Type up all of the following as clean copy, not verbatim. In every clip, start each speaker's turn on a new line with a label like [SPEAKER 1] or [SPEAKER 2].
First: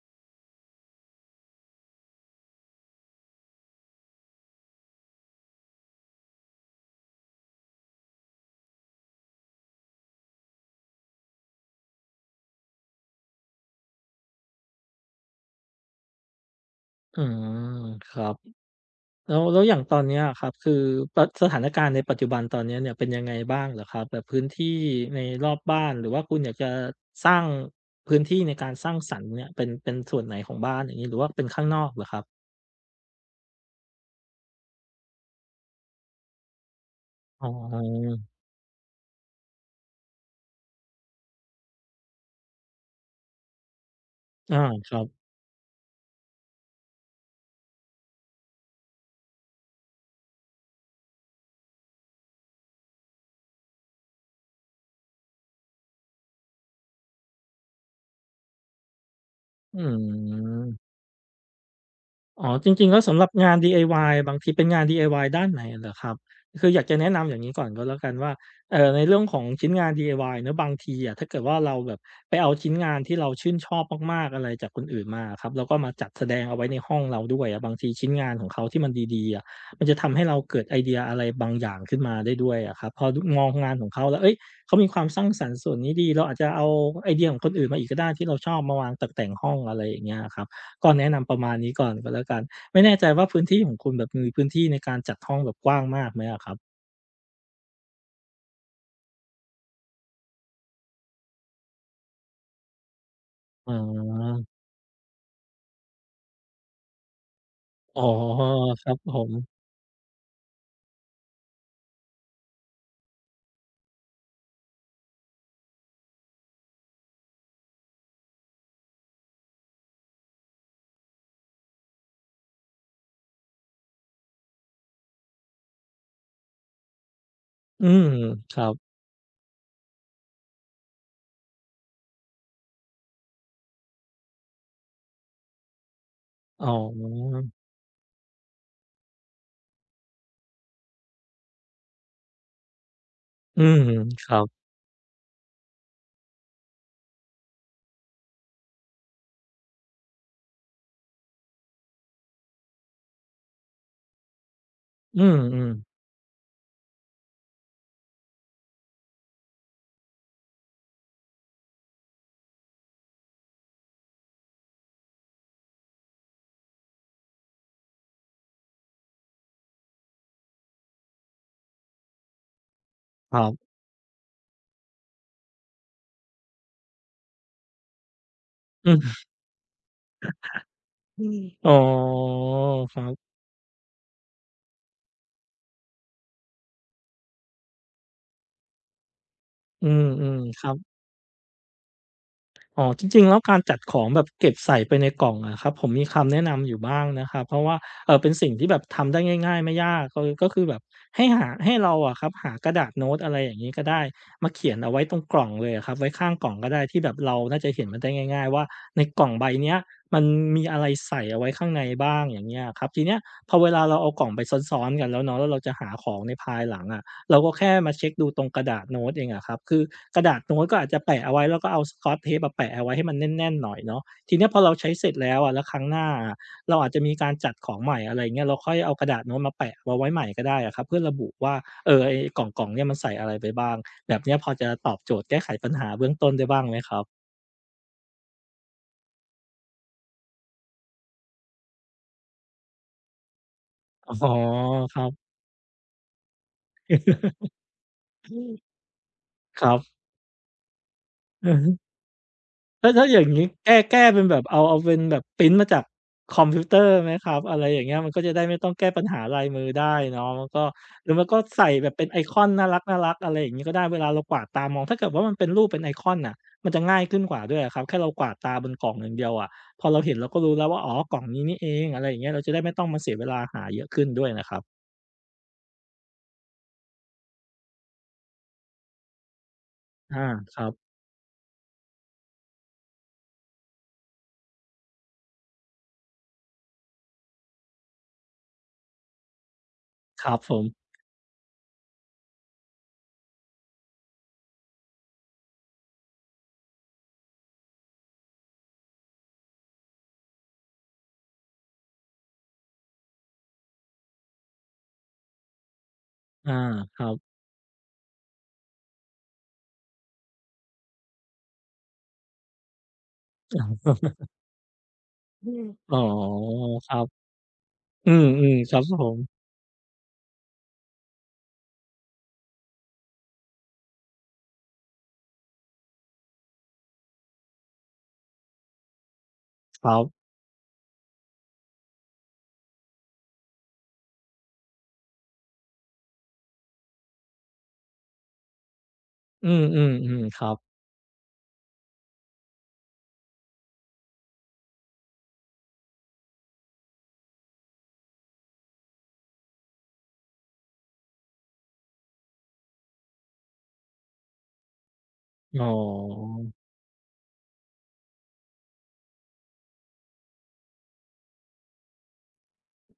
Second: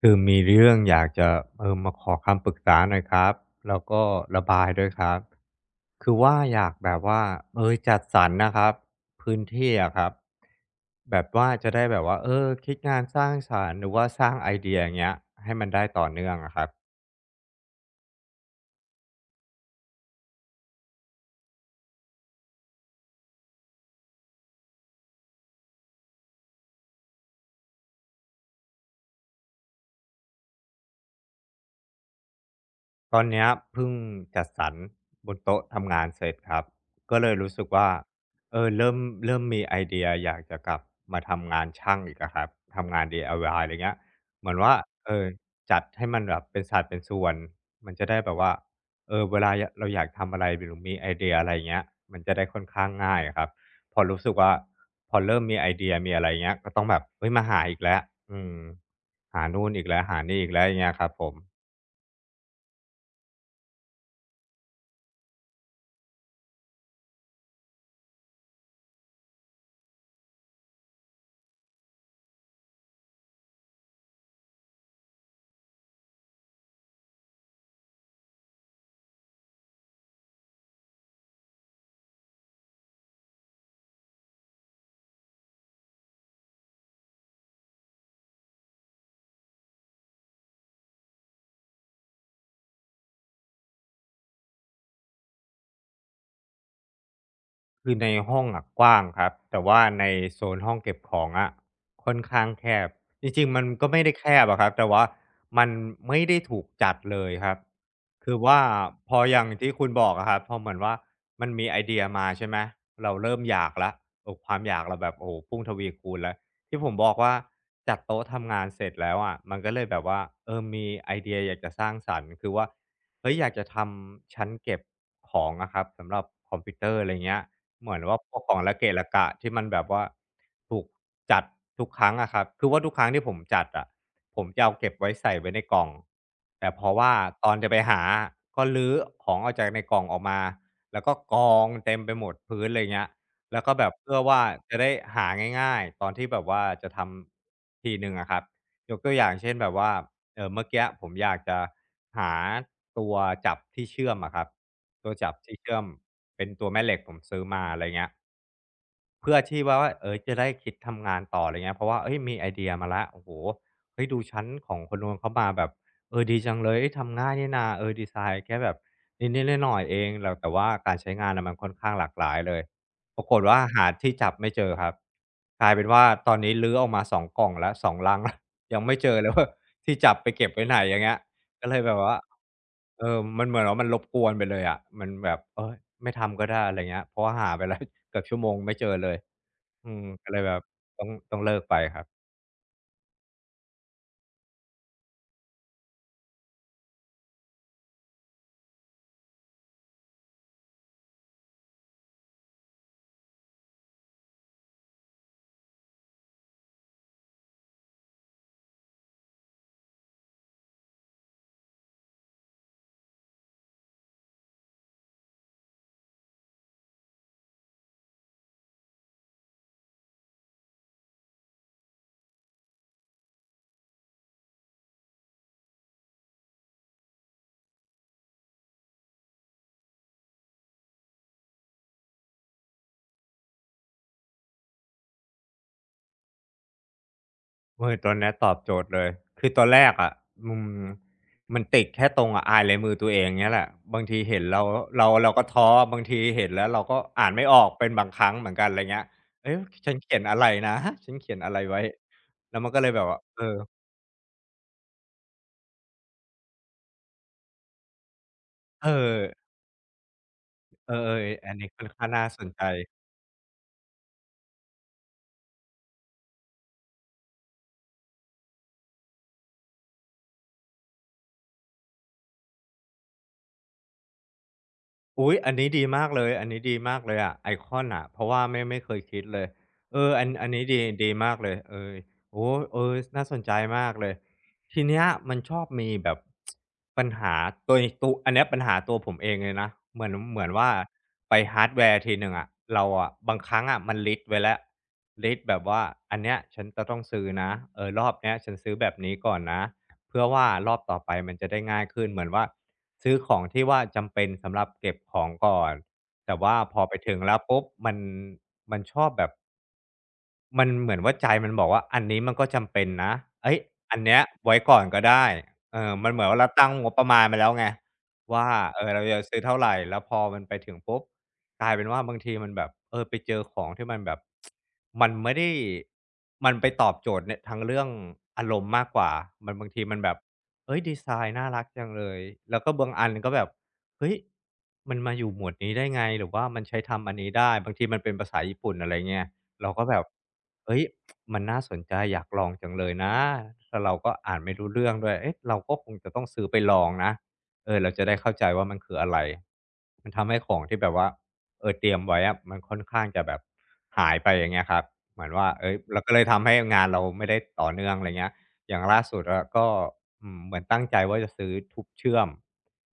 [SPEAKER 1] คือมีเรื่องอยากจะมาขอคำปรึกษาหน่อยครับแล้วก็ระบายด้วยครับคือว่าอยากแบบว่าจัดสรรนะครับพื้นที่อะครับแบบว่าจะได้แบบว่าคิดงานสร้างสรรค์หรือว่าสร้างไอเดียอย่างเงี้ยให้มันได้ต่อเนื่องอะครับ
[SPEAKER 2] อืมครับแล้วอย่างตอนเนี้ยอะครับคือปะสถานการณ์ในปัจจุบันตอนเนี้ยเนี่ยเป็นยังไงบ้างเหรอครับแบบพื้นที่ในรอบบ้านหรือว่าคุณอยากจะสร้างพื้นที่ในการสร้างสรรค์เนี่ยเป็นส่วนไหนของบ้านอย่างงี้หรือว่าเป็นข้างนอกเหรอครับ
[SPEAKER 1] ตอนเนี้ยเพิ่งจัดสรรบนโต๊ะทำงานเสร็จครับก็เลย
[SPEAKER 2] อ๋
[SPEAKER 1] รู้สึกว่า
[SPEAKER 2] อ
[SPEAKER 1] เออเริ่มเริ่มมีไอเดียอยากจะกลับมาทำงานช่างอีกอะครับทำงาน DIY อวายอะไรเงี้ยเหมือน
[SPEAKER 2] อา
[SPEAKER 1] ว่า
[SPEAKER 2] ครับ
[SPEAKER 1] เออจัดให้มันแบบเป็นศาสัดเป็นส่วนมันจะได้แบบว่าเวลาเราอยากทำอะไรหรือมีไอเดียอะไรเงี้ยมันจะได้ค่อนข้างง่ายอะครับพอรู้สึกว่าพอเริ่มมีไอเดียมีอะไรเงี้ยก็ต้องแบบเฮ้ยมาหาอีกแล้วอืมหานู่น
[SPEAKER 2] อื
[SPEAKER 1] อีกแล้วหานี่อีกแล้วอย่าง
[SPEAKER 2] ม
[SPEAKER 1] เงี้ยครับผม
[SPEAKER 2] อ๋อจริงๆแล้วสำหรับงาน DIY บางทีเป็นงาน DIY ด้านไหนเหรอครับคืออยากจะแนะนำอย่างงี้ก่อนก็แล้วกันว่าในเรื่องของชิ้นงาน DIY เนาะบางทีอะถ้าเกิดว่าเราแบบไปเอาชิ้นงานที่เราชื่นชอบมากๆอะไรจากคนอื่นมาอะครับแล้วก็มาจัดแสดงเอาไว้ในห้องเราด้วยอะบางทีชิ้นงานของเขาที่มันดีๆอะมันจะทำให้เราเกิดไอเดียอะไรบางอย่างขึ้นมาได้ด้วยอะครับพอดมองงานของเขาแล้วเฮ้ยเขามีความสร้างสรรค์ส่วนนี้ดีเราอาจจะเอาไอเดียของคนอื่นมาอีกก็ได้ที่เราชอบมาวางตกแต่งห้องอะไรอย่างเงี้ยอะครับ ก็แนะนำประมาณนี้ก่อนก็แล้วกันไม่แน่ใจว่าพื้นที่ของคุณแบบมีพื้นที่ในการจัดห้องแบบกว้างมากไหมอะครับ
[SPEAKER 1] คือในห้องอะกว้างครับแต่ว่าในโซนห้องเก็บของอะค่อนข้างแคบจริงๆมัน
[SPEAKER 2] อ๋
[SPEAKER 1] ก็ไม่ได้แค
[SPEAKER 2] อ
[SPEAKER 1] บอะครับแต่ว่ามันไม่ได้ถูกจัดเลยครับ
[SPEAKER 2] อ๋อ
[SPEAKER 1] คือว่า
[SPEAKER 2] ครับผ
[SPEAKER 1] พออย่าง
[SPEAKER 2] ม
[SPEAKER 1] ที่คุณบอกอะครับพอเหมือนว่ามันมีไอเดียมาใช่ไหมเราเริ่มอยากแล้วโอ้ความอยากเราแบบโอ้โฮพุ่งทวีคูณแล้วที่ผมบอกว่าจัดโต๊ะทำงานเสร็จแล้วอะมันก็เลยแบบว่ามีไอเดียอยากจะสร้างสรรค์คือว่าเฮ้ยอยากจะทำชั้นเก็บของอะครับสำหรับคอมพิวเตอร์อะไรเงี้ย
[SPEAKER 2] อื
[SPEAKER 1] เหมือน
[SPEAKER 2] ม
[SPEAKER 1] ว่าพวกข
[SPEAKER 2] ค
[SPEAKER 1] อง
[SPEAKER 2] รับ
[SPEAKER 1] ระเกะระกะที่มันแบบว่าถูกจัดทุกครั้งอะครับคือว่าทุกครั้งที่ผมจัดอะผมจะเอาเก็บไว้ใส่ไว้ในกล่อง
[SPEAKER 2] อ๋อ
[SPEAKER 1] แต่เพราะว่าตอนจะไปหาก็ลื้อของออกจากในกล่องออกมาแล้วก็กองเต็มไปหมดพื้นอะไรเงี้ย
[SPEAKER 2] อื
[SPEAKER 1] แล้วก็
[SPEAKER 2] ม
[SPEAKER 1] แบบเพื่อ
[SPEAKER 2] ครั
[SPEAKER 1] ว่า
[SPEAKER 2] บ
[SPEAKER 1] จะได้หาง่ายๆตอนที่แบบว่าจะทำทีหนึ่งอะครับยกตัวอย่างเช่นแบบว่าเมื่อกี้ผมอยากจะหาตัวจับที่เชื่อมอะครับ ตัว
[SPEAKER 2] อื
[SPEAKER 1] จับที่เชื่อม
[SPEAKER 2] ม
[SPEAKER 1] เป็นตัวแม่เหล็กผมซื้อมาอะไรเงี้ย เพื่อที่ว่าจะได้คิดทำงานต่ออะไรเงี้ยเพราะว่าเฮ้ยมีไอเดียมาแล้วโอ้โฮเฮ้ยดูชั้นของคนนู้นเขามาแบบดีจังเลยเฮ้ยทำง่ายนี่นาดีไซน์แค่แบบนิดๆหน่อยๆเองแล้วแต่ว่าการใช้งานน่ะมันค่อนข้างหลากหลายเลยปรา
[SPEAKER 2] ๆค
[SPEAKER 1] กฏ
[SPEAKER 2] รั
[SPEAKER 1] ว่า
[SPEAKER 2] บ
[SPEAKER 1] หาที่จับไม่เจอครับกลายเป็นว่าตอนนี้รื้อออกมาสองกล่องแล้ว2ลังแล้ว ยัง
[SPEAKER 2] อื
[SPEAKER 1] ไม่เจ
[SPEAKER 2] ม
[SPEAKER 1] อเลยว่าที่จับไปเก็บไว้ไหนอย่างเงี้ยก็
[SPEAKER 2] อ๋
[SPEAKER 1] เล
[SPEAKER 2] อ
[SPEAKER 1] ยแบบว่า
[SPEAKER 2] ครับ
[SPEAKER 1] มันเหมือนว่ามันรบกวนไปเลยอะมันแบบไม่ทำก็ได้อะไรเงี้ยเพราะว่าหาไปแล้ว เกือบชั่วโมงไม่เจอเลย
[SPEAKER 2] อื
[SPEAKER 1] อืมก็เล
[SPEAKER 2] ม
[SPEAKER 1] ยแบ
[SPEAKER 2] ๆค
[SPEAKER 1] บ
[SPEAKER 2] รับ
[SPEAKER 1] ต้องเลิกไปครับ
[SPEAKER 2] อ๋อจริงๆแล้วการจัดของแบบเก็บใส่ไปในกล่องอะครับผมมีคำแนะนำอยู่บ้างนะครับเพราะว่าเป็นสิ่งที่แบบทำได้ง่ายๆไม่ยากก็คือแบบให้หาให้เราอะครับหากระดาษโน้ตอะไรอย่างงี้ก็ได้มาเขียนเอาไว้ตรงกล่องเลยอะครับไว้ข้างกล่องก็ได้ที่แบบเราน่าจะเห็นมันได้ง่ายๆว่าในกล่องใบเนี้ยมันมีอะไรใส่เอาไว้ข้างในบ้างอย่างเงี้ยอะครับทีเนี้ยพอเวลาเราเอากล่องไปซ้อนๆกันแล้วเนาะแล้วเราจะหาของในภายหลังอะ เราก็แค่มาเช็กดูตรงกระดาษโน้ตเองอะครับคือกระดาษโน้ตก็อาจจะแปะเอาไว้แล้วก็เอา Scotch Tape อะแปะเอาไว้ให้มันแน่นๆหน่อยเนาะทีเนี้ยพอเราใช้เสร็จแล้วอะแล้วครั้งหน้าอะเราอาจจะมีการจัดของใหม่อะไรอย่างเงี้ยเราค่อยเอากระดาษโน้ตมาแปะเอาไว้ใหม่ก็ได้อะครับเพื่อระบุว่าไอ้กล่องๆเนี่ยมันใส่อะไรไปบ้างแบบเนี้ยพอจะตอบโจทย์แก้ไขปัญหาเบื้องต้นได้บ้างไหมครับ
[SPEAKER 1] มือตัวเนี้ยตอบโจทย์เลยคือตอนแรกอะอืมมันติดแค่ตรงอะอายลายมือตัวเองเงี้ยแหละบางที
[SPEAKER 2] อ๋อ
[SPEAKER 1] เห็นเรา
[SPEAKER 2] ครั
[SPEAKER 1] เรา
[SPEAKER 2] บ
[SPEAKER 1] เราก็ท้อบางทีเห็นแล้วเราก็อ่านไม่ออกเป็นบางครั้งเหมือนกันไรเงี้ยเอ๊ะ
[SPEAKER 2] ครับ
[SPEAKER 1] ฉันเขียนอะไรนะฉันเขียน
[SPEAKER 2] อื
[SPEAKER 1] อะ
[SPEAKER 2] อ
[SPEAKER 1] ไร
[SPEAKER 2] ฮึ
[SPEAKER 1] ไว้แล้วมันก็เล
[SPEAKER 2] แล้ว
[SPEAKER 1] ยแบ
[SPEAKER 2] ถ้า
[SPEAKER 1] บ
[SPEAKER 2] อ
[SPEAKER 1] ว่า
[SPEAKER 2] ย่าง
[SPEAKER 1] เอ
[SPEAKER 2] งี้
[SPEAKER 1] อ
[SPEAKER 2] แก้เป็นแบบเอาเป็นแบบพรินต์มาจากคอมพิวเตอร์ไหมครับอะไรอย่างเงี้ยมันก็จะได้ไม่ต้อง
[SPEAKER 1] เอ
[SPEAKER 2] แก้
[SPEAKER 1] อ
[SPEAKER 2] ปัญหาลายมือได้เนาะแล้วก็
[SPEAKER 1] เออ
[SPEAKER 2] หรือไม่ก็
[SPEAKER 1] ๆอัน
[SPEAKER 2] ใส่
[SPEAKER 1] นี้ค่
[SPEAKER 2] แบ
[SPEAKER 1] อน
[SPEAKER 2] บเป็
[SPEAKER 1] ข้า
[SPEAKER 2] น
[SPEAKER 1] ง
[SPEAKER 2] ไอ
[SPEAKER 1] น่า
[SPEAKER 2] ค
[SPEAKER 1] ส
[SPEAKER 2] อ
[SPEAKER 1] น
[SPEAKER 2] น
[SPEAKER 1] ใจ
[SPEAKER 2] น่ารักๆอะไรอย่างงี้ก็ได้เวลาเรากวาดตามองถ้าเกิดว่ามันเป็นรูปเป็นไอคอนน่ะมันจะง่ายขึ้นกว่าด้วยอะครับแค่เรากวาดตาบนกล่องอย่างเดียวอะพอเราเห็นเราก็รู้แล้วว่าอ๋อกล่องนี้นี่เองอะไรอย่างเงี้ยเราจะได้ไม่ต้องมาเสียเวลาหาเยอะขึ้นด้วยนะครับ
[SPEAKER 1] อุ๊ยอันนี้ดีมากเลยอันนี้ดีมากเลยอะไอคอนอะเพราะว่าไม่เคยคิดเลยอั
[SPEAKER 2] อา
[SPEAKER 1] นอัน
[SPEAKER 2] ค
[SPEAKER 1] นี้
[SPEAKER 2] รับ
[SPEAKER 1] ดีมากเลยโอ้โฮน่าสนใจมากเลยทีเนี้ยมันชอบมีแบบปัญหาตัวอันเนี้ยปัญหาตัวผมเองเลยนะเหมือน
[SPEAKER 2] ครั
[SPEAKER 1] เห
[SPEAKER 2] บ
[SPEAKER 1] มือ
[SPEAKER 2] ผ
[SPEAKER 1] นว่า
[SPEAKER 2] ม
[SPEAKER 1] ไปฮาร์ดแวร์ทีหนึ่งอะเราอะบางครั้งอะมันลิสต์ไว้แล้วลิสต์แบบว่าอันเนี้ยฉันจะต้องซื้อนะรอบเนี้ยฉันซื้อแบบนี้ก่อนนะ เพื่อว่ารอบต่อไปมันจะได้ง่ายขึ้นเหมือนว่าซื้อของที่ว่าจำเป็นสำหรับเก็บของก่อนแต่
[SPEAKER 2] อา
[SPEAKER 1] ว่าพอไป
[SPEAKER 2] ครั
[SPEAKER 1] ถึงแล้
[SPEAKER 2] บ
[SPEAKER 1] วปุ๊บมันมันชอบแบบ มันเหมือนว่าใจมันบอกว่าอันนี้มันก็จำเป็นนะเอ้ยอันเนี้ยไว้ก่อนก็ได้เออ
[SPEAKER 2] ออ๋อ
[SPEAKER 1] มันเหมือนว่าเราตั้งง
[SPEAKER 2] ค
[SPEAKER 1] บ
[SPEAKER 2] รั
[SPEAKER 1] ป
[SPEAKER 2] บ
[SPEAKER 1] ระมาณมาแล้วไง
[SPEAKER 2] อืม
[SPEAKER 1] ว่า
[SPEAKER 2] ๆครั
[SPEAKER 1] เอ
[SPEAKER 2] บ
[SPEAKER 1] อ
[SPEAKER 2] ผ
[SPEAKER 1] เรา
[SPEAKER 2] ม
[SPEAKER 1] จะซื้อเท่าไรแล้วพอมันไปถึงปุ๊บกลายเป็นว่าบางทีมันแบบเออไปเจอของที่มันแบบมันไม่ได้มันไปตอบโจทย์เนี่ยทางเรื่องอารมณ์มากกว่ามันบางที
[SPEAKER 2] ครั
[SPEAKER 1] มันแบบ
[SPEAKER 2] บ
[SPEAKER 1] เฮ้ยดีไซน์น่ารักจังเลยแล้วก็บางอันก็แบบเฮ้ยมันมาอยู่หมวดนี้ได้ไงหรือว่ามันใช้ทำอันนี้ได้บางทีมันเป็นภาษาญี่ปุ่นอะไรเงี้ย
[SPEAKER 2] อื
[SPEAKER 1] เราก็แบบ
[SPEAKER 2] มๆๆครับ
[SPEAKER 1] เฮ้ยมันน่าสนใจอยากลองจังเลยนะแล้วเราก็อ่านไม่รู้เรื่องด้วยเอ๊ะเราก็คงจะต้องซื้อไปลองนะ เออเราจะได้เข้าใจว่ามันคืออะไรมันทำให้ของที่แบบว่าเออเตรียมไว้อะมันค่อนข้างจะแบบหายไปอย่างเงี้ยครับเหมือนว่า
[SPEAKER 2] อ๋อ
[SPEAKER 1] เฮ้ยเราก็เลยทำให้งานเราไม่ได้ต่อเนื่องอะไรเงี้ยอย่างล่าสุดอะก็ อืมเหมือนตั้งใจว่าจะซื้อทูบเชื่อม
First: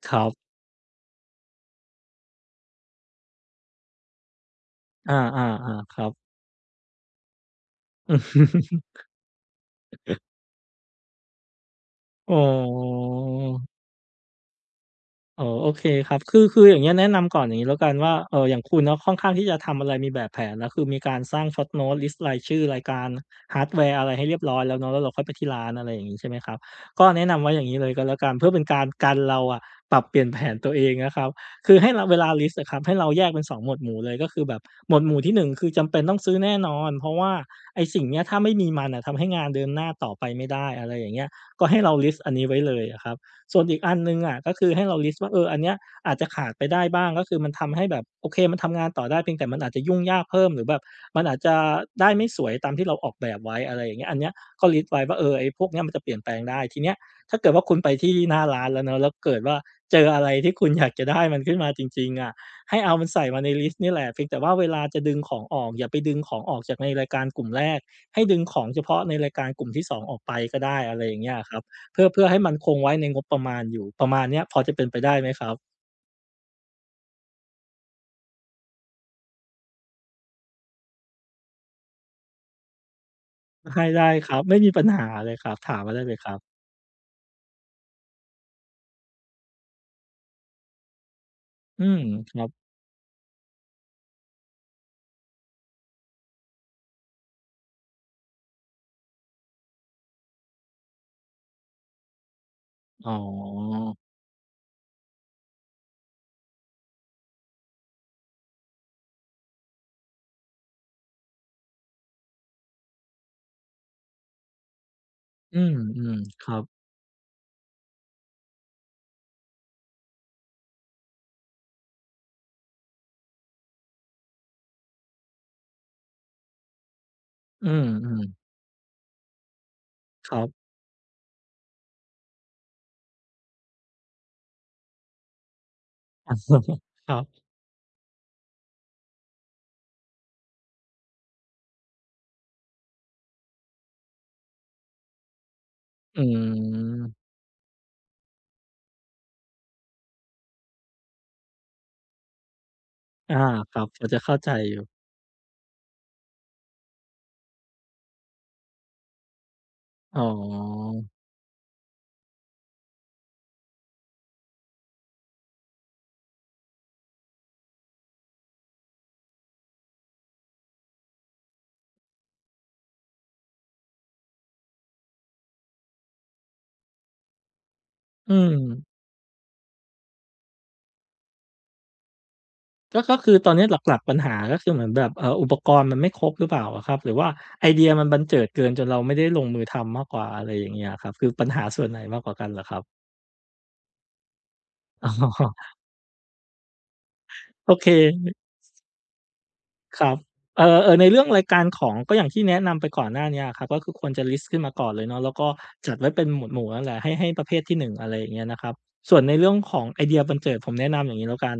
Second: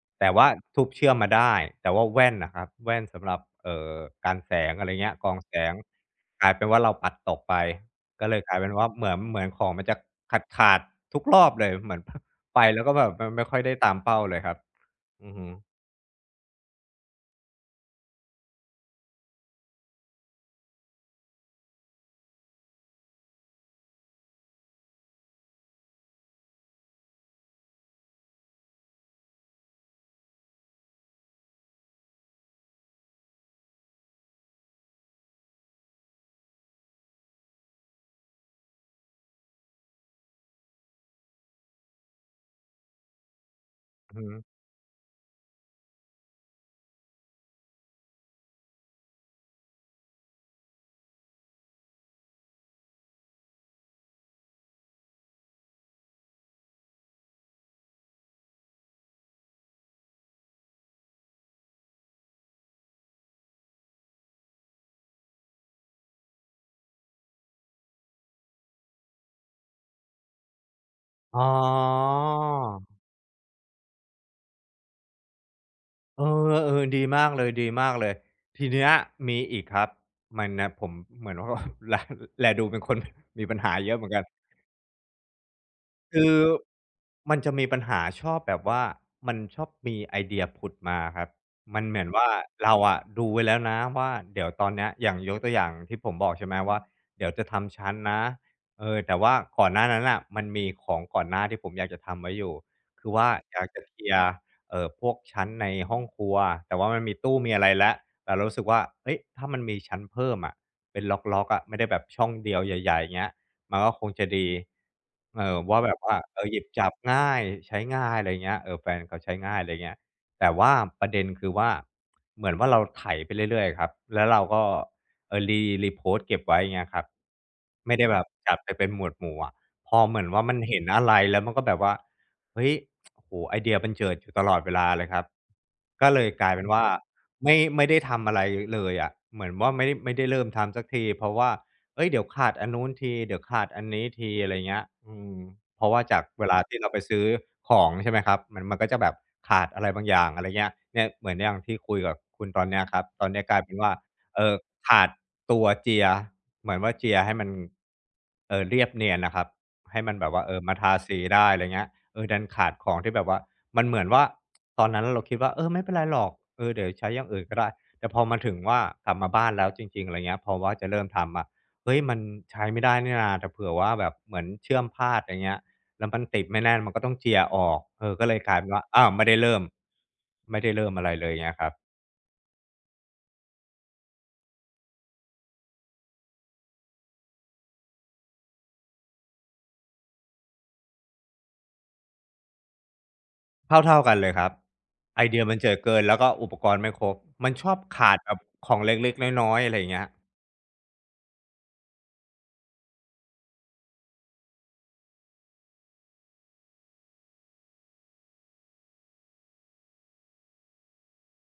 [SPEAKER 2] ครั
[SPEAKER 1] แต่ว่า
[SPEAKER 2] บ
[SPEAKER 1] ทูบเชื่อมมาได้แต่ว่าแว่นน่ะครับแว่นสำหรับกันแสงอะไรเงี้
[SPEAKER 2] อา
[SPEAKER 1] ยกรองแสง
[SPEAKER 2] ๆๆครับ
[SPEAKER 1] กลายเป็นว่าเราปัดตกไปก็เลยกลายเป็นว่า เหมือนของมันจะขาดๆทุกรอบเลยเหมือน
[SPEAKER 2] อ๋อ
[SPEAKER 1] ไปแล้วก็แบบมันไม่ค่อยได้ตามเป้าเลยครับอือ
[SPEAKER 2] อ๋
[SPEAKER 1] ฮึ
[SPEAKER 2] อโอเคครับ คืออย่างเงี้ยแนะนำก่อนอย่างงี้แล้วกันว่าอย่างคุณเนาะค่อนข้างที่จะทำอะไรมีแบบแผนแล้วคือมีการสร้าง short note ลิสต์รายชื่อรายการ hardware อะไรให้เรียบร้อยแล้วเนาะแล้วเราค่อยไปที่ร้านอะไรอย่างงี้ใช่ไหมครับก็แนะนำไว้อย่างงี้เลยก็แล้วกันเพื่อเป็นการกันเราอะปรับเปลี่ยนแผนตัวเองนะครับคือให้เราเวลาลิสต์อะครับให้เราแยกเป็นสองหมวดหมู่เลยก็คือแบบหมวดหมู่ที่หนึ่งคือจำเป็นต้องซื้อแน่นอนเพราะว่าไอ้สิ่งเนี้ยถ้าไม่มีมันน่ะทำให้งานเดินหน้าต่อไปไม่ได้อะไรอย่างเงี้ยก็ให้เราลิสต์อันนี้ไว้เลยอะครับ ส่วนอีกอันห
[SPEAKER 1] อื
[SPEAKER 2] นึ่
[SPEAKER 1] อ
[SPEAKER 2] งอะ
[SPEAKER 1] ฮึ
[SPEAKER 2] ก็คือให้เราลิสต์ว่าอันเนี้ยอาจจะขาดไปได้บ้างก็คือมันทำให้แบบโอเคมันทำงานต่อได้เพียงแต่มันอาจจะยุ่งยากเพิ่มหรือแบบมันอาจจะได้ไม่สวยตามที่เราออกแบบไว้อะไรอย่างเงี้ยอันเนี้ยก็ลิสต์ไว้ว่าไอ้พวกเนี้ยมันจะเปลี่ยนแปลงได้ทีเนี้ยถ้าเกิดว่าคุณไปที่หน้าร้านแล้วเนอะแล้วเกิดว่าเจออะไรที่คุณอยากจะได้มันขึ้นมาจริงๆอะให้เอามันใส่มาในลิสต์นี่แหละเพียงแต่ว่าเวลาจะดึงของออกอย่าไปดึงของออกจากในรายการกลุ่มแรกให้ดึงของเฉพาะในรายการกลุ่มที่สองออกไปก็ได้อะไรอย่างเงี้ย
[SPEAKER 1] อ๋อ
[SPEAKER 2] ครับ เพื่อให้มันคงไว้ในงบประมาณอยู่ประมาณเนี้ยพอจะเป็นไปได้ไหมครับ
[SPEAKER 1] เออเออดีมากเลยดีมากเลยทีเนี้ยมีอีกครับมันน่ะผมเหมือนว่า แลแลดูเป็นคน มีปัญหา
[SPEAKER 2] ให้
[SPEAKER 1] เยอะเหมื
[SPEAKER 2] ได้
[SPEAKER 1] อนกัน
[SPEAKER 2] ครับไม่มีปัญหาเลยครับถามมาได้เลย
[SPEAKER 1] คื
[SPEAKER 2] ครั
[SPEAKER 1] อ
[SPEAKER 2] บ
[SPEAKER 1] มันจะมีปัญหาชอบแบบว่ามันชอบมีไอเดียผุดมาครับมั
[SPEAKER 2] อื
[SPEAKER 1] นเห
[SPEAKER 2] ม
[SPEAKER 1] มือนว่า
[SPEAKER 2] ครับ
[SPEAKER 1] เราอะดูไว้แล้วนะว่าเดี๋ยวตอนเนี้ยอย่างยกตัวอย่างที่ผมบอกใช่ไหมว่าเดี๋ยวจะทำชั้นนะเออแต่ว่าก่อนหน้านั้นน่ะมันมีของก่อนหน้าที่ผมอยากจะทำไว้อยู่คื
[SPEAKER 2] อ๋
[SPEAKER 1] อว่าอยาก
[SPEAKER 2] อ
[SPEAKER 1] จะเคลียร์พวกชั้นในห้องครัวแต่ว่ามันมีตู้มีอะไรแล้วแต่เรารู้สึกว่าเฮ้ยถ้ามันมีชั้นเพิ่มอะเป็นล็อกๆอะไม่ได้แบบช่องเดียวใหญ่ๆเงี้ย มันก็คงจะดีเอ
[SPEAKER 2] อื
[SPEAKER 1] อ
[SPEAKER 2] ม
[SPEAKER 1] ว่าแบบ
[SPEAKER 2] อืม
[SPEAKER 1] ว่าเอ
[SPEAKER 2] ค
[SPEAKER 1] อ
[SPEAKER 2] รั
[SPEAKER 1] หยิ
[SPEAKER 2] บ
[SPEAKER 1] บจับง่ายใช้ง่ายอะไรเงี้ยเออแฟนเขาใช้ง่ายอะไรเงี้ยแต่ว่าประเด็นคือว่า เหมือนว่าเราไถไปเรื่อยๆครับ แล้วเราก็เออรีโพสต์เก็บไว้อย่างเงี้ยครับ
[SPEAKER 2] อืม
[SPEAKER 1] ไม่ได้
[SPEAKER 2] อื
[SPEAKER 1] แบ
[SPEAKER 2] ม
[SPEAKER 1] บจัดไปเป็นหมวดหมู่อะพอเหมือ
[SPEAKER 2] ค
[SPEAKER 1] น
[SPEAKER 2] รั
[SPEAKER 1] ว่า
[SPEAKER 2] บ
[SPEAKER 1] มันเห็นอะไรแล้วมันก็แบบว่าเฮ้ย โอ้โฮไอเดียบันเจิดอยู่ตลอดเวลาเลยครับก็เลยกลายเป็น ว่า
[SPEAKER 2] ครับ
[SPEAKER 1] ไม่ได้ทำอะไรเลยอะเหมือนว่าไม่ได้เริ่มทำสักทีเพราะว่าเฮ้ยเดี๋ยวขาดอันนู้นทีเดี๋ยวขาดอันนี้ทีอะไรเงี้ยอืมเพราะว่าจา
[SPEAKER 2] อื
[SPEAKER 1] กเวลาที่เราไปซื้อ
[SPEAKER 2] ม
[SPEAKER 1] ของใช่ไหมครับมันก็จะแบบขาดอะไรบางอย่างอะไรเงี้ยเนี่ยเหมือนอย่างที่คุยกับคุณตอนเนี้ยครับตอน
[SPEAKER 2] อา
[SPEAKER 1] เนี้ยกลาย
[SPEAKER 2] ค
[SPEAKER 1] เป็น
[SPEAKER 2] รับ
[SPEAKER 1] ว่า
[SPEAKER 2] พอจะเข้าใจ
[SPEAKER 1] เอ่อ
[SPEAKER 2] อยู่
[SPEAKER 1] ขาดตัวเจียร์เหมือนว่าเจียร์ให้มันเรียบเนียนน่ะครับให้มัน
[SPEAKER 2] อ๋อ
[SPEAKER 1] แบบว่าเออมาทาสีได้อะไรเงี้ย เออดันขาดของที่แบบว่ามันเหมือนว่าตอนนั้นเราคิดว่าเออไม่เป็นไรหรอกเออเดี๋ยวใช้อย่างอื่นก็ได้แต่พอมาถึงว่ากลับมาบ้านแล้วจริงๆอะไรเงี้ยพอว่าจะเริ่มทำอะเฮ้ยมันใช้ไม่ได้นี่นาแต่เผื่อว่าแบบเหมือนเชื่อมพลาดอย่างเงี้ยแล้วมันติดไม่แน่นมันก็ต้องเจียออกเออก็
[SPEAKER 2] อื
[SPEAKER 1] เลยกลายเป็นว่า
[SPEAKER 2] ม
[SPEAKER 1] อ้าวไม่ได้เริ่มอะไรเลยเงี้ยครับ
[SPEAKER 2] ก็คือตอนนี้หลักๆปัญหาก็คือเหมือนแบบอุปกรณ์มันไม่ครบหรือเปล่าอะครับหรือว่าไอเดียมันบันเจิดเกินจนเราไม่ได้ลงมือทำมากกว่าอะไรอย่างเงี้ยอะครับคือปัญหาส่วนไหนมากกว่ากันเหรอครับ
[SPEAKER 1] เท่าๆกันเลยครับ
[SPEAKER 2] อ๋
[SPEAKER 1] ไอเดีย
[SPEAKER 2] อ
[SPEAKER 1] มันเจิ่อ เกินแล้วก็อุปกรณ์ไม่ครบมันช
[SPEAKER 2] โอ
[SPEAKER 1] อบ
[SPEAKER 2] เค
[SPEAKER 1] ขาดแบบของเล็กๆน้อยๆอะไรอย่าง
[SPEAKER 2] ค
[SPEAKER 1] เงี้ย
[SPEAKER 2] รับเออเออในเรื่องรายการของก็อย่างที่แนะนำไปก่อนหน้าเนี้ยอะครับก็คือควรจะลิสต์ขึ้นมาก่อนเลยเนาะแล้วก็จัดไว้เป็นหมวดหมู่นั่นแหละให้ประเภทที่หนึ่งอะไรอย่างเงี้ยนะครับส่วนในเรื่องของไอเดียบันเจิดผมแนะนำอย่างงี้แล้วกัน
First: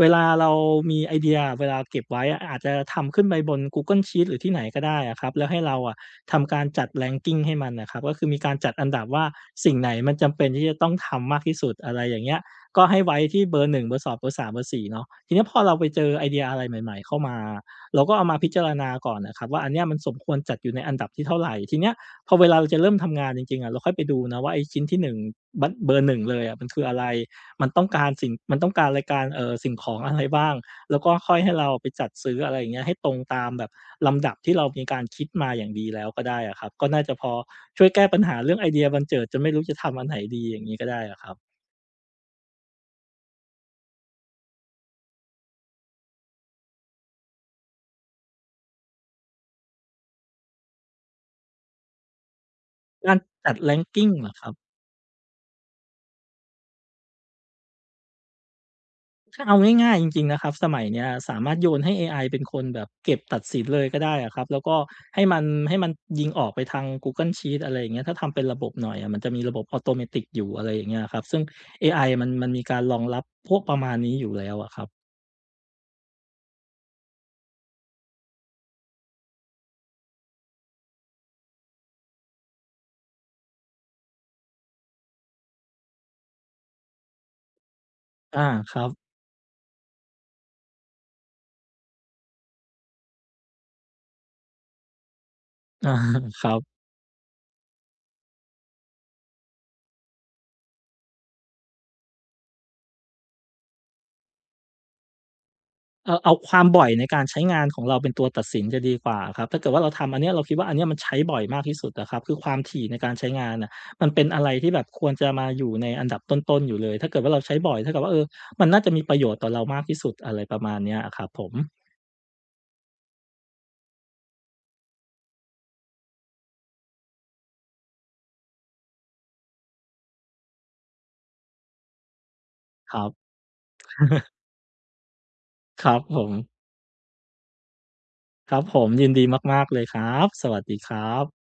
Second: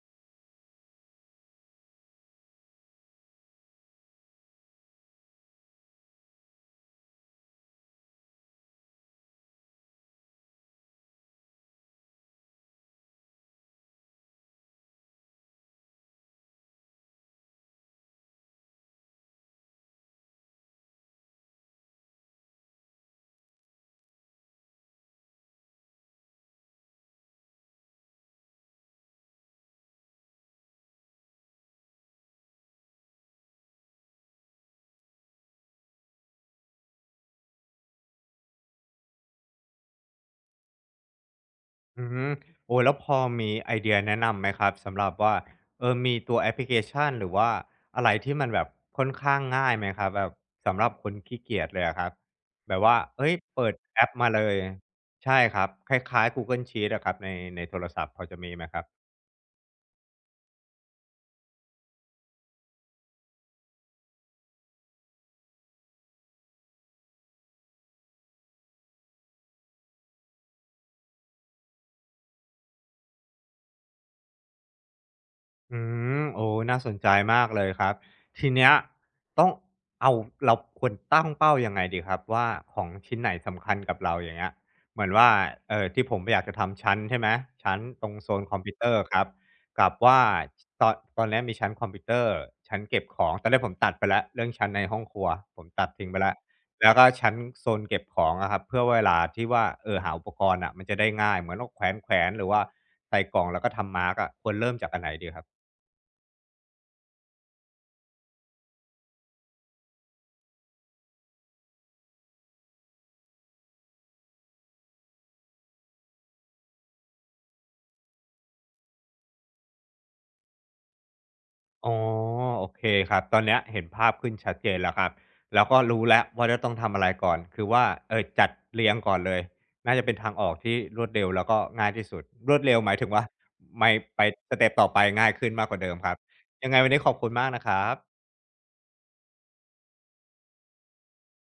[SPEAKER 2] เวลาเรามีไอเดียเวลาเก็บไว้อะอาจจะทำขึ้นไปบน Google Sheets หรือที่ไหนก็ได้อะครับแล้วให้เราอะทำการจัด ranking ให้มันอะครับก็คือมีการจัดอันดับว่าสิ่งไหนมันจำเป็นที่จะต้องทำมากที่สุดอะไรอย่างเงี้ยก็ให้ไว้ที่เบอร์หนึ่งเบอร์สองเบอร์สามเบอร์สี่เนาะทีเนี้ยพอเราไปเจอไอเดียอะไรใหม่ๆเข้ามา เราก็เอามาพิจารณาก่อนนะครับว่าอันเนี้ยมันสมควรจัดอยู่ในอันดับที่เท่าไหรทีเนี้ยพอเวลาเราจะเริ่มทำงานจริงๆอะเราค่อยไปดูนะว่าไอ้ชิ้นที่1บั้นเบอร์1เลยอะมันคืออะไรมันต้องการรายการสิ่งของอะไรบ้างแล้วก็ค่อยให้เราไปจัดซื้ออะไรอย่างเงี้ยให้ตรงตามแบบลำดับที่เรามีการคิดมาอย่างดีแล้วก็ได้อะครับก็น่าจะพอช่วยแก้ปัญหาเรื่องไอเดียบันเจิดจนไม่รู้จะทำอันไหนดีอย่างงี้ก็ได้อะครับ
[SPEAKER 1] อืมโอ้แล้วพอมีไอเดียแนะนำไหมครับสำหรับว่าเออมีตัวแอปพลิเคชันหรือว่าอะไรที่มันแบบค่อนข้างง่ายไหมครับแบบสำหรับคนขี้เกียจเลยอะครับแบบว่า
[SPEAKER 2] การ
[SPEAKER 1] เฮ้ย
[SPEAKER 2] จัด
[SPEAKER 1] เปิดแอป
[SPEAKER 2] ranking เหร
[SPEAKER 1] มา
[SPEAKER 2] อ
[SPEAKER 1] เล
[SPEAKER 2] ครับ
[SPEAKER 1] ยใช่ครับคล้ายๆ Google Sheets อะครับในโทรศัพท์พอจะมีไหมครับ
[SPEAKER 2] ถ้าเอาง่ายๆจริงๆนะครับสมัยเนี้ยสามารถโยนให้เอไอเป็นคนแบบเก็บตัดสินเลยก็ได้อะครับแล้วก็ให้มันยิงออกไปทาง Google Sheets อะไรอย่างเงี้ยถ้าทำเป็นระบบหน่อยอะมันจะมีระบบอัตโนมัติอยู่อะไรอย่างเงี้ยครับซึ่งเอไอมันมีการรองรับพวกประมาณนี้อยู่แล้วอะครับ
[SPEAKER 1] อืมโอ้น่าสนใจมากเลยครับทีเนี้ยต้องเอาเราควรตั้งเป้ายังไงดีครับว่าของชิ้นไหนสำคัญกับเราอย่างเงี้ยเหมือนว่าเออที่ผมอยากจะทำชั้นใช่ไหมชั้นตรงโซน
[SPEAKER 2] อา
[SPEAKER 1] คอมพิ
[SPEAKER 2] ค
[SPEAKER 1] ว
[SPEAKER 2] รั
[SPEAKER 1] เต
[SPEAKER 2] บ
[SPEAKER 1] อร์ครับกับว่าตอนเรกมีชั้นคอมพิวเตอร์ชั้นเก็บของตอนแรกผมตัดไปแล้วเรื่องชั้นในห้องครัวผมตัด
[SPEAKER 2] อา
[SPEAKER 1] ทิ้งไปแล้ว
[SPEAKER 2] ครับ
[SPEAKER 1] แล้วก็ชั้นโซนเก็บของอะครับเพื่อเวลาที่ว่าเออหาอุปกรณ์อะมันจะได้ง่ายเหมือนเราแขวนหรือว่าใส่กล่องแล้วก็ทำมาร์กอะควรเริ่มจากอันไหนดีครับ
[SPEAKER 2] เอาความบ่อยในการใช้งานของเราเป็นตัวตัดสินจะดีกว่าครับถ้าเกิดว่าเราทำอันเนี้ยเราคิดว่าอันเนี้ยมันใช้บ่อยมากที่สุดอะครับคือความถี่ในการใช้งานน่ะมันเป็นอะไรที่แบบควรจะมาอยู่ในอันดับต้นๆอยู่เลยถ้าเกิดว่าเราใช้บ่อยเท่ากับว่าเออมันน่าจะมีประโยชน์ต่อเรามากที่สุดอะไรประมาณเนี้ยอะครับผม
[SPEAKER 1] อ๋อโอเคครับตอนเนี้ยเห็นภาพขึ้นชัดเจนแล้วครับแล้วก็รู้แล้วว่าจะต้องทำอะไรก่อนคือว่าจัดเรียงก่อนเลยน่าจะเป็นทางออกที่รวดเร็วแล้วก็ง่ายที่สุดรวดเร็วห
[SPEAKER 2] ค
[SPEAKER 1] มาย
[SPEAKER 2] รั
[SPEAKER 1] ถึ
[SPEAKER 2] บ
[SPEAKER 1] งว่าไม่ไป สเต็ปต่อไปง่ายขึ้นมากกว่า
[SPEAKER 2] ค
[SPEAKER 1] เดิ
[SPEAKER 2] รั
[SPEAKER 1] ม
[SPEAKER 2] บ
[SPEAKER 1] ครั
[SPEAKER 2] ผ
[SPEAKER 1] บ
[SPEAKER 2] ม
[SPEAKER 1] ยังไงวันนี้ขอบคุณมากนะครับ
[SPEAKER 2] ครับผมยินดีมากๆเลยครับสวัสดีครับ